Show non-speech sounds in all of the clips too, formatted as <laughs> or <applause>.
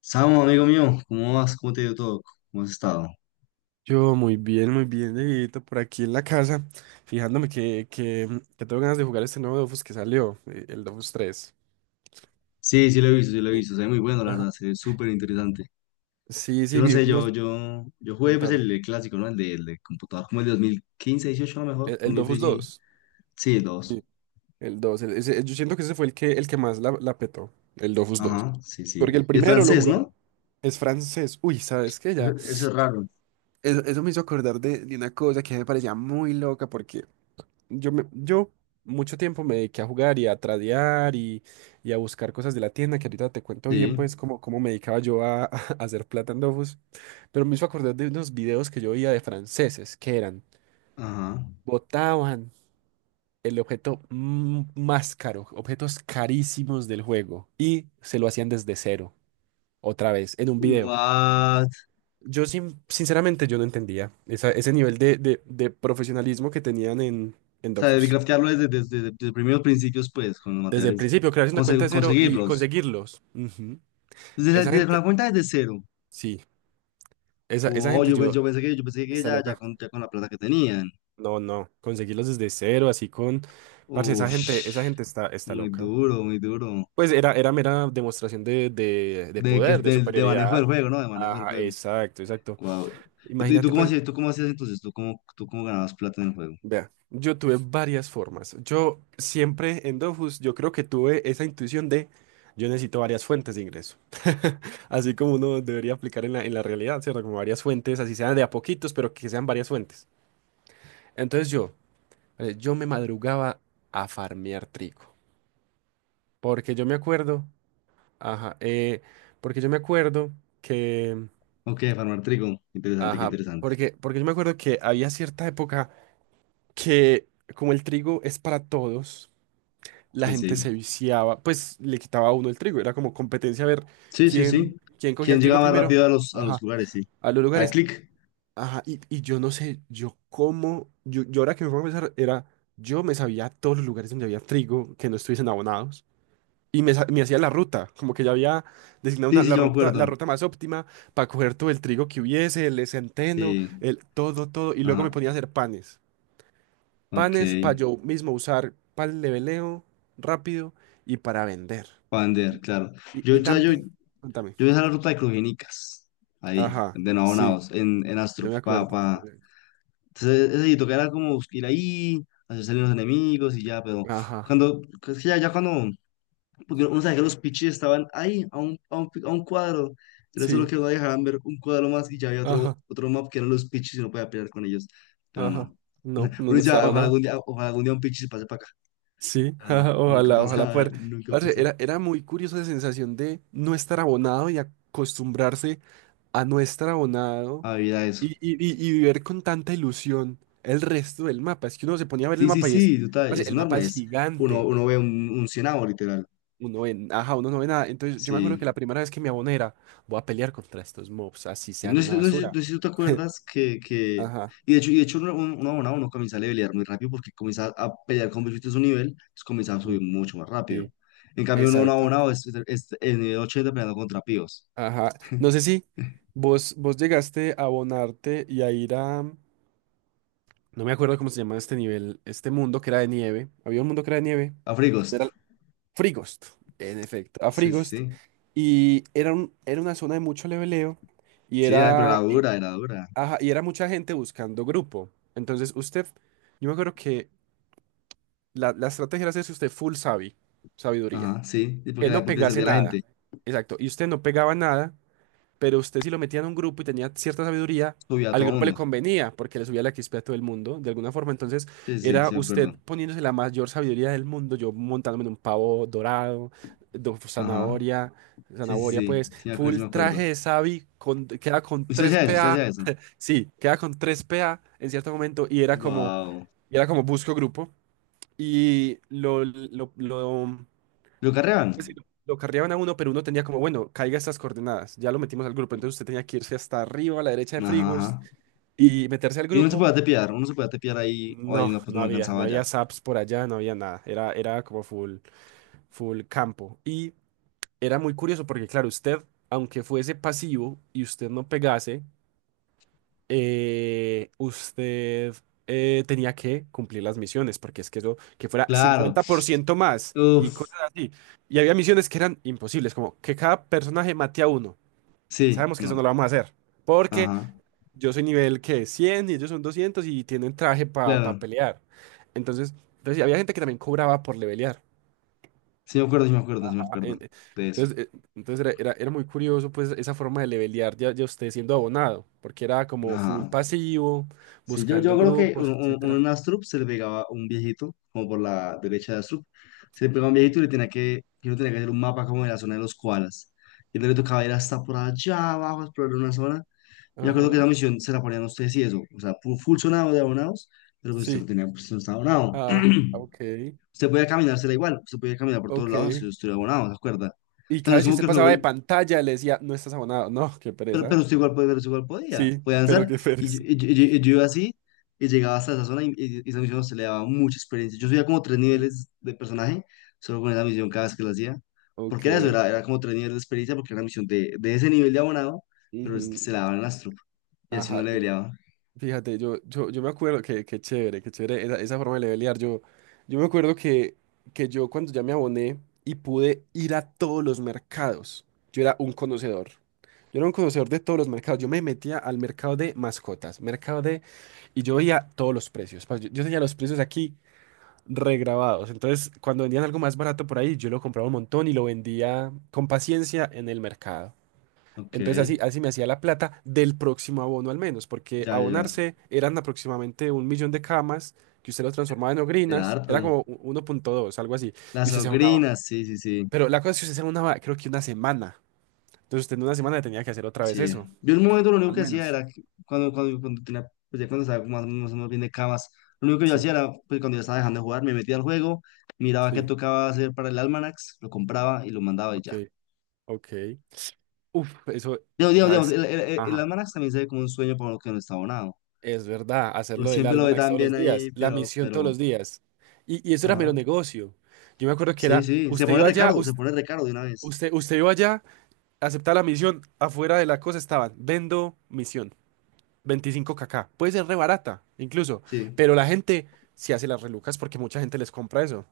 Samo, amigo mío, ¿cómo vas? ¿Cómo te ha ido todo? ¿Cómo has estado? Yo muy bien, Dieguito, por aquí en la casa, fijándome que tengo ganas de jugar este nuevo Dofus que salió, el Dofus tres. Sí, sí lo he visto, sí lo he Sí, visto. Se ve muy bueno, la ajá. verdad, se ve súper interesante. Sí, Yo sí, no sé, no, yo jugué, pues, contame. el clásico, ¿no? El de computador, como el de 2015, 18 a lo mejor, El Dofus 2016. dos. Sí, el 2. Sí, el dos, yo siento que ese fue el que más la petó, el Dofus dos. Ajá, sí, sí. Porque el Y el primero lo francés, jugaron, ¿no? es francés. Uy, ¿sabes qué? Eso, Ya. eso es raro. Eso me hizo acordar de una cosa que me parecía muy loca, porque yo mucho tiempo me dediqué a jugar y a tradear y a buscar cosas de la tienda, que ahorita te cuento bien, Sí, pues, cómo me dedicaba yo a, <laughs> a hacer plata en Dofus. Pero me hizo acordar de unos videos que yo veía de franceses, que eran, ajá. botaban el objeto más caro, objetos carísimos del juego, y se lo hacían desde cero, otra vez, en un video. What? Yo, sinceramente, yo no entendía ese nivel de profesionalismo que tenían en O sea, de Dofus. craftearlo desde primeros principios, pues, con los Desde el materiales. principio, crearse una cuenta de cero y Conseguirlos. conseguirlos. Ujú. Esa Desde la gente, cuenta desde cero. sí, esa Oh, gente yo, yo pensé que está ya, loca. Ya con la plata que tenían. No, no, conseguirlos desde cero, así con, parce, esa Ush, gente está muy loca. duro, muy duro. Pues era mera demostración de De, que, poder, de de, de manejo del superioridad. juego, ¿no? De manejo del Ajá, juego. exacto, exacto. Wow. ¿Y tú Imagínate, cómo pues. hacías, entonces? ¿Tú cómo ganabas plata en el juego? Vea, yo tuve varias formas. Yo siempre en Dofus, yo creo que tuve esa intuición de yo necesito varias fuentes de ingreso. <laughs> Así como uno debería aplicar en la realidad, ¿cierto? Como varias fuentes, así sean de a poquitos, pero que sean varias fuentes. Entonces yo me madrugaba a farmear trigo. Porque yo me acuerdo, ajá, porque yo me acuerdo que, Ok, farmar trigo. Interesante, qué ajá, interesante. porque yo me acuerdo que había cierta época que como el trigo es para todos. La Sí, gente sí. se viciaba, pues le quitaba a uno el trigo, era como competencia a ver Sí, sí, quién, sí. quién cogía ¿Quién el trigo llegaba más rápido primero, a los ajá, lugares? Sí. a los Al lugares, clic. ajá, y yo no sé, yo cómo, yo ahora que me pongo a pensar, era, yo me sabía todos los lugares donde había trigo que no estuviesen abonados, y me hacía la ruta, como que ya había designado Sí, una, sí, la yo me ruta, la acuerdo. ruta más óptima para coger todo el trigo que hubiese, el centeno, Sí. el todo, todo, y luego me Ajá. ponía a hacer panes, Ok. panes para yo mismo usar para el leveleo rápido y para vender. Pander, claro. Y, Yo, y o sea, yo, también, cuéntame. Yo hice la ruta de Crujenicas, ahí, Ajá, de sí, Nabonados, en yo Astrup, me pa, acuerdo. Pa. Entonces, ese sitio que era como ir ahí, hacer salir los enemigos y ya. Pero Ajá, cuando, es que ya, cuando, porque uno sabe que los pichis estaban ahí, a un cuadro, era solo sí, que no dejaran ver un cuadro más y ya había ajá, otro map que eran los pichis y no podía pelear con ellos, pero ajá. no. No, <laughs> no, Uno no dice: "Ah, estaba nada. Ojalá algún día un pichis pase para acá", Sí, <laughs> pero no, ajá, nunca ojalá, ojalá pasa, poder. nunca Parce, pasó. era muy curiosa la sensación de no estar abonado y acostumbrarse a no estar abonado Había eso. y ver con tanta ilusión el resto del mapa. Es que uno se ponía a ver el Sí, sí, mapa y es, sí, total, parce, es el mapa enorme, es es, gigante. uno ve un cienavo, literal, Uno en ajá, uno no ve nada. Entonces yo me acuerdo que sí. la primera vez que me aboné era, voy a pelear contra estos mobs, así Y sean una basura. no sé si tú te <laughs> acuerdas que, Ajá. y de hecho, un abonado no comienza a levelear muy rápido porque comienza a pelear con bichitos de su nivel, entonces comienza a Mm. subir mucho más rápido. Sí, En cambio, un exacto. abonado es, en el 80 peleando contra píos, Ajá. No sé si vos llegaste a abonarte y a ir a... No me acuerdo cómo se llama este nivel, este mundo que era de nieve. Había un mundo que era de nieve, a que Frigost, era Frigost, en efecto, a sí, sí, Frigost. sí, Y era una zona de mucho leveleo y sí, ay, pero era, era dura, ajá, y era mucha gente buscando grupo. Entonces usted, yo me acuerdo que la estrategia era hacerse usted full sabi, sabiduría. ajá, sí. Y Que no porque le pegase servía a la nada. gente, Exacto. Y usted no pegaba nada, pero usted si lo metía en un grupo y tenía cierta sabiduría, subía a al todo grupo le mundo, convenía porque le subía la XP a todo el mundo, de alguna forma. Entonces sí, sí, sí, era sí me usted acuerdo, poniéndose la mayor sabiduría del mundo, yo montándome en un pavo dorado, ajá, zanahoria, sí, sí, pues, sí, sí me acuerdo, full sí me traje acuerdo. de sabi, queda con ¿Usted 3 hacía eso? ¿Usted PA, hacía eso? sí, queda con 3 PA en cierto momento Wow. y era como busco grupo y ¿Lo carrean? pues sí, lo carreaban a uno, pero uno tenía como, bueno, caiga estas coordenadas, ya lo metimos al grupo, entonces usted tenía que irse hasta arriba, a la derecha de Ajá, Frigos, ajá. y meterse al Y uno se grupo. podía tepear, uno se podía tepear ahí. Ay, No, no, pues no no había, no alcanzaba ya. había saps por allá, no había nada, era como full campo. Y era muy curioso porque, claro, usted, aunque fuese pasivo y usted no pegase, usted tenía que cumplir las misiones, porque es que eso, que fuera Claro. 50% más y Uf, cosas así. Y había misiones que eran imposibles, como que cada personaje mate a uno. sí, Sabemos que eso no. no lo vamos a hacer, porque Ajá. yo soy nivel que 100 y ellos son 200 y tienen traje para Claro. pelear. Entonces, entonces, sí, había gente que también cobraba por levelear. Sí me acuerdo, sí me acuerdo, sí me acuerdo en- eh, de eso. Entonces, eh, entonces era muy curioso pues esa forma de levelear ya usted siendo abonado, porque era como full Ajá. pasivo, Sí, buscando yo creo que grupos, un etcétera. en Astrup se le pegaba un viejito, como por la derecha de Astrup. Se le pegaba un viejito y y uno tenía que hacer un mapa como de la zona de los koalas. Y entonces le tocaba ir hasta por allá abajo a explorar una zona. Yo creo que esa Ajá. misión se la ponían a ustedes y eso, o sea, full sonado de abonados, pero pues usted no Sí. tenía, pues no estaba abonado. Ah, ok. Usted podía caminársela igual, usted podía caminar por todos Ok. lados si usted era abonado, ¿se acuerda? O Y sea, cada no es vez que como que usted el juego, pasaba de pantalla le decía, no estás abonado. No, qué pero, pereza. usted igual podía, Sí, podía pero avanzar. qué <laughs> Y yo, pereza. y yo- y yo- y yo iba así y llegaba hasta esa zona, y esa misión se le daba mucha experiencia. Yo subía como tres Ujú. niveles de personaje solo con esa misión cada vez que la hacía, Ok. porque era eso, era como tres niveles de experiencia, porque era una misión de, ese nivel de abonado, pero se Ujú. la daban las tropas y así no Ajá. le peleaba. Fíjate, yo me acuerdo que chévere esa forma de levelear. Yo me acuerdo que yo cuando ya me aboné y pude ir a todos los mercados, yo era un conocedor. Yo era un conocedor de todos los mercados. Yo me metía al mercado de mascotas, mercado de... Y yo veía todos los precios. Yo tenía los precios aquí regrabados. Entonces, cuando vendían algo más barato por ahí, yo lo compraba un montón y lo vendía con paciencia en el mercado. Ok, Entonces ya, así me hacía la plata del próximo abono al menos, porque ya, ya. abonarse eran aproximadamente un millón de camas que usted lo transformaba en Era ogrinas, era harto. como 1,2 algo así, Las y usted se abonaba. sobrinas, sí, sí, sí, Pero la cosa es que usted se abonaba creo que una semana. Entonces usted en una semana tenía que hacer otra vez sí. eso, Yo en un momento lo único al que hacía menos. era que cuando, cuando tenía, pues ya cuando estaba más, más o menos bien de camas, lo único que yo Sí, hacía era, pues cuando ya estaba dejando de jugar, me metía al juego, miraba qué sí, tocaba hacer para el almanax, lo compraba y lo mandaba y ok, ya. ok. Uf, eso, Digamos, ¿sabes? El Ajá. almanax también se ve como un sueño para uno que no está abonado. Es verdad, Uno hacerlo del siempre lo ve almanac tan todos bien los ahí, días, la pero, misión todos los días. Y eso era mero ajá. negocio. Yo me acuerdo que Sí, era, sí, usted iba allá, se us- pone recaro de una vez. usted, usted iba allá. Aceptar la misión, afuera de la cosa estaban, vendo misión, 25KK. Puede ser re barata, incluso, Sí, pero la gente se hace las relucas porque mucha gente les compra eso.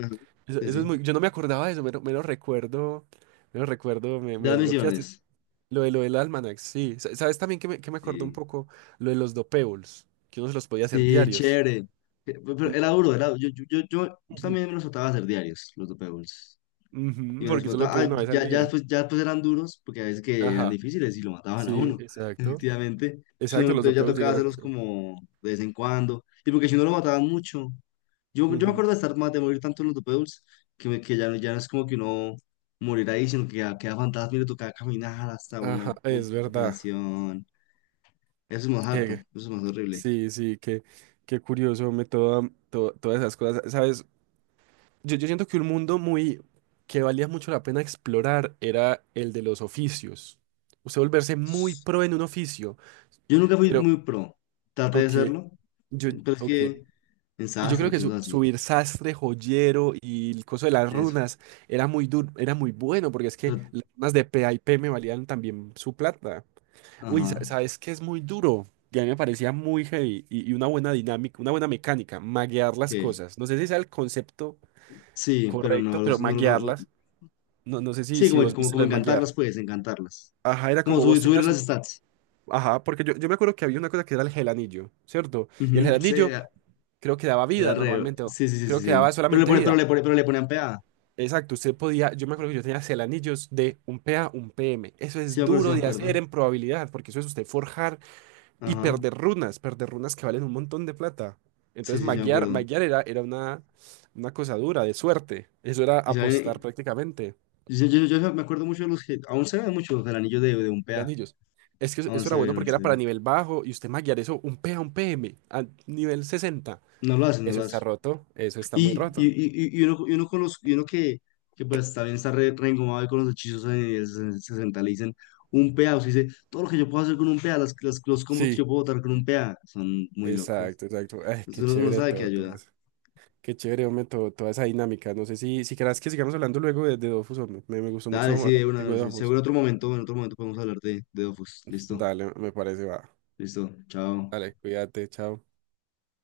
ajá, Eso, sí, eso es sí. muy, yo no me acordaba de eso, lo me lo recuerdo, me lo recuerdo, me, De me las desbloqueaste. misiones. Lo del Almanac, sí. ¿Sabes también que me acordó un Sí. poco lo de los dopables? Que uno se los podía hacer Sí, diarios. chévere. Pero Un- era duro, yo Ujú. también me los trataba de hacer diarios, los dope bowls. Y Ujú, me los porque solo le trataba, podía ah, una vez al ya, día. después, después eran duros, porque a veces que eran Ajá, difíciles y lo mataban a sí, uno, <laughs> exacto. efectivamente. Entonces, Exacto, los entonces ya dopables tocaba llegaron. hacerlos como de vez en cuando. Y porque si no lo mataban mucho. Yo me Ujú, acuerdo de estar de morir tanto en los dope bowls, que, me- que ya, no- ya no es como que uno morir ahí, sino que ya queda fantasma y le tocaba caminar hasta ajá, un es punto de verdad. recuperación. Eso es más harto, Que eso es más horrible. sí, sí, qué curioso, me todas esas cosas, ¿sabes? Yo siento que un mundo muy que valía mucho la pena explorar era el de los oficios. Usted volverse muy pro en un oficio, Yo nunca fui pero, muy pro. Traté de ok, serlo, yo, pero es ok. que en Y yo sastre creo y que cosas así. subir sastre, joyero y el coso de las Eso. runas era muy duro, era muy bueno, porque es que Pero- las runas de P a y P me valían también su plata. Uy, ajá. ¿sabes qué es muy duro? Y a mí me parecía muy heavy y una buena dinámica, una buena mecánica, maguear las Ok. cosas. No sé si sea el concepto Sí, pero correcto, no, pero no. maguearlas. No, no sé si, Sí, si como, vos viste lo como de maguear. encantarlas, pues, encantarlas. Ajá, era Como como vos subir tenías las un... stats. Ajá, porque yo me acuerdo que había una cosa que era el gelanillo, ¿cierto? Y el Ujú, sí, gelanillo era creo que daba vida re. normalmente, o Sí, sí, sí, creo sí, que sí. daba Pero le, solamente pone- pero vida. le, pone- pero le ponían PA. Exacto, usted podía, yo me acuerdo que yo tenía gelanillos de un p a un PM. Eso Sí, me es acuerdo, sí, duro me de hacer acuerdo. en probabilidad, porque eso es usted forjar y Ajá. Perder runas que valen un montón de plata. Sí, Entonces, sí, sí, me maguear, acuerdo. maguear era una cosa dura, de suerte. Eso era Y apostar saben, prácticamente. Yo me acuerdo mucho de los que. Aún se ven mucho los anillos de, un Eran PA. anillos. Es que eso, Aún eso era se bueno ven, aún porque era se para ven. nivel bajo y usted maguear eso un P a un PM a nivel 60. No lo hacen, no Eso lo está hacen. roto, eso está muy roto. Y uno, conoz- y uno que pues también está re, reengomado ahí con los hechizos en el 60, le dicen un PA, o sea, dice, todo lo que yo puedo hacer con un PA, los combos que Sí, yo puedo botar con un PA, son muy locos. exacto, exacto. Ay, Entonces qué uno chévere sabe que todo ayuda. eso. Qué chévere, hombre, toda esa dinámica. No sé si querás que sigamos hablando luego de Dofus, hombre. Me gustó mucho Dale, sí, hablar de contigo una, de Dofus. seguro en otro momento, podemos hablar de, Dofus. Listo, Dale, me parece, va. listo, chao. Dale, cuídate, chao.